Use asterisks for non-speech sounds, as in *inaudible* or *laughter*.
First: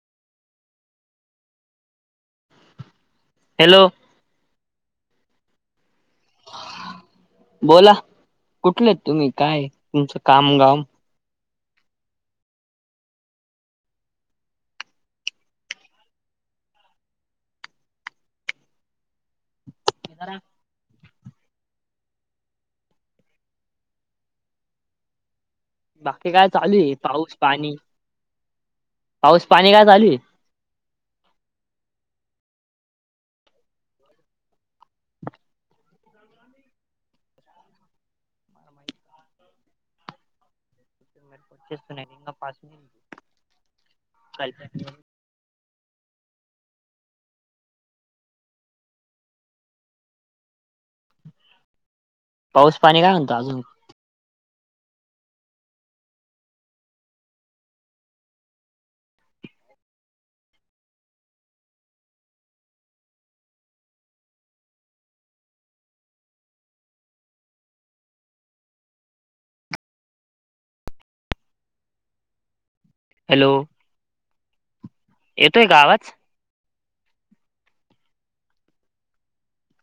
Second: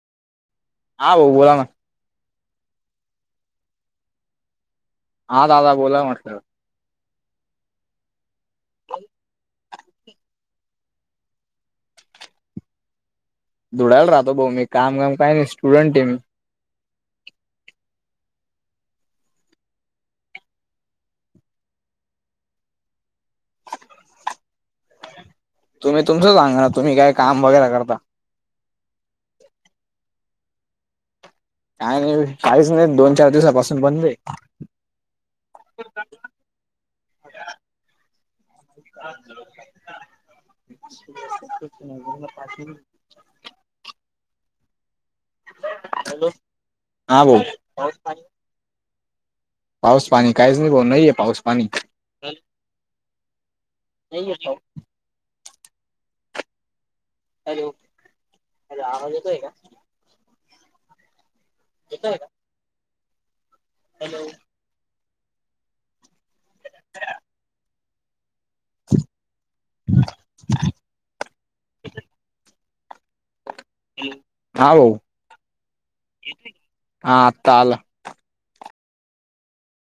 हा भाऊ बोला ना. हॅलो. हा दादा बोला म्हटलं. बोला कुठले तुम्ही काय तुमचं काम गाव? धुळ्याला राहतो भाऊ मी. काम काम काय नाय स्टुडन्ट हाय मी. *unintelligible* तुम्ही बाकी तुमचं काय सांगा ना चालू आहे तुम्ही काय पाऊस काम वगैरे पाणी? करता पाऊस पाणी काय चालू आहे? का काहीच नाही दोन चार दिवसापासून बंद हाय. *inaudible* पाून *inaudible* का? हॅलो. हा बोल पाऊस पाणी पाऊस पाणी काहीच नाही भाऊ. नाहीये पाऊस पाणी. पाऊस पाणी काय म्हणतो अजून? नाहीये पाऊस. हॅलो आवाज येतोय का? येतोय का? हॅलो. *inaudible* हॅलो. हा भाव. येतोय का आवाज? हा आता आला.